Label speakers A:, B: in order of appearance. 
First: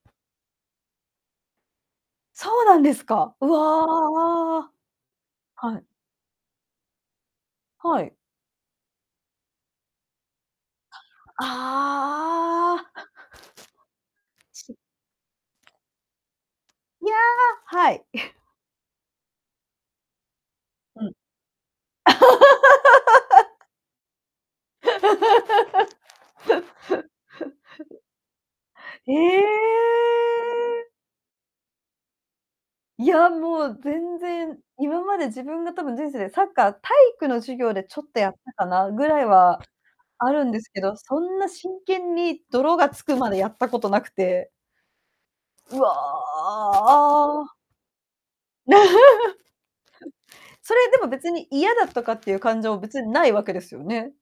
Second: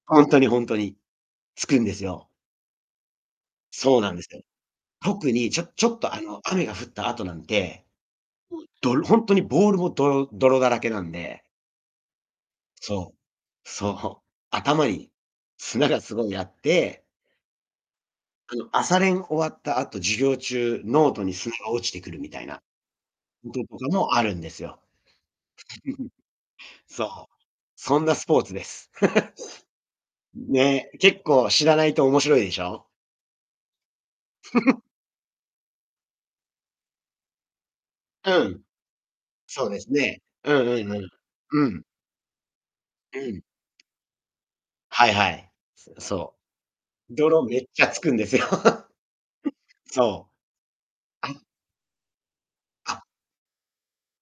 A: ほんとにほんとに、つくんですよ。
B: そうなんですか。う
A: そうなんですよ。
B: わ。
A: 特にちょ
B: はい。
A: ちょっとあの雨が降った後なんで、
B: はい。
A: うどほんとにボールも泥泥だらけなんで。
B: ああ。
A: そう。そう。
B: し
A: 頭に砂がすごいあって
B: いや、はい。
A: あの朝練終わった後、授業中
B: う
A: ノー
B: ん。
A: トに砂が落ちてくるみたいなこと とかもあるんですよ。そう。そ んなスポーツです。
B: え え。
A: ね。結構知らないと面白いでしょう？
B: いや、もう、全然、今まで自分が多分人生でサッカー体育の授業でちょっとやっ
A: う
B: た
A: ん。
B: かなぐらいは
A: そうですね。
B: あるん
A: う
B: です
A: ん
B: け
A: うん
B: ど、
A: うん。
B: そんな
A: う
B: 真
A: ん。
B: 剣に泥がつく
A: う
B: まで
A: ん。
B: やったことなくて。
A: はいはい。
B: う
A: すそう。泥
B: わ。
A: めっちゃつくんですよ。そう。
B: それでも
A: あ
B: 別
A: っ。
B: に嫌だとかっていう感情も
A: あっ。
B: 別にないわけですよね。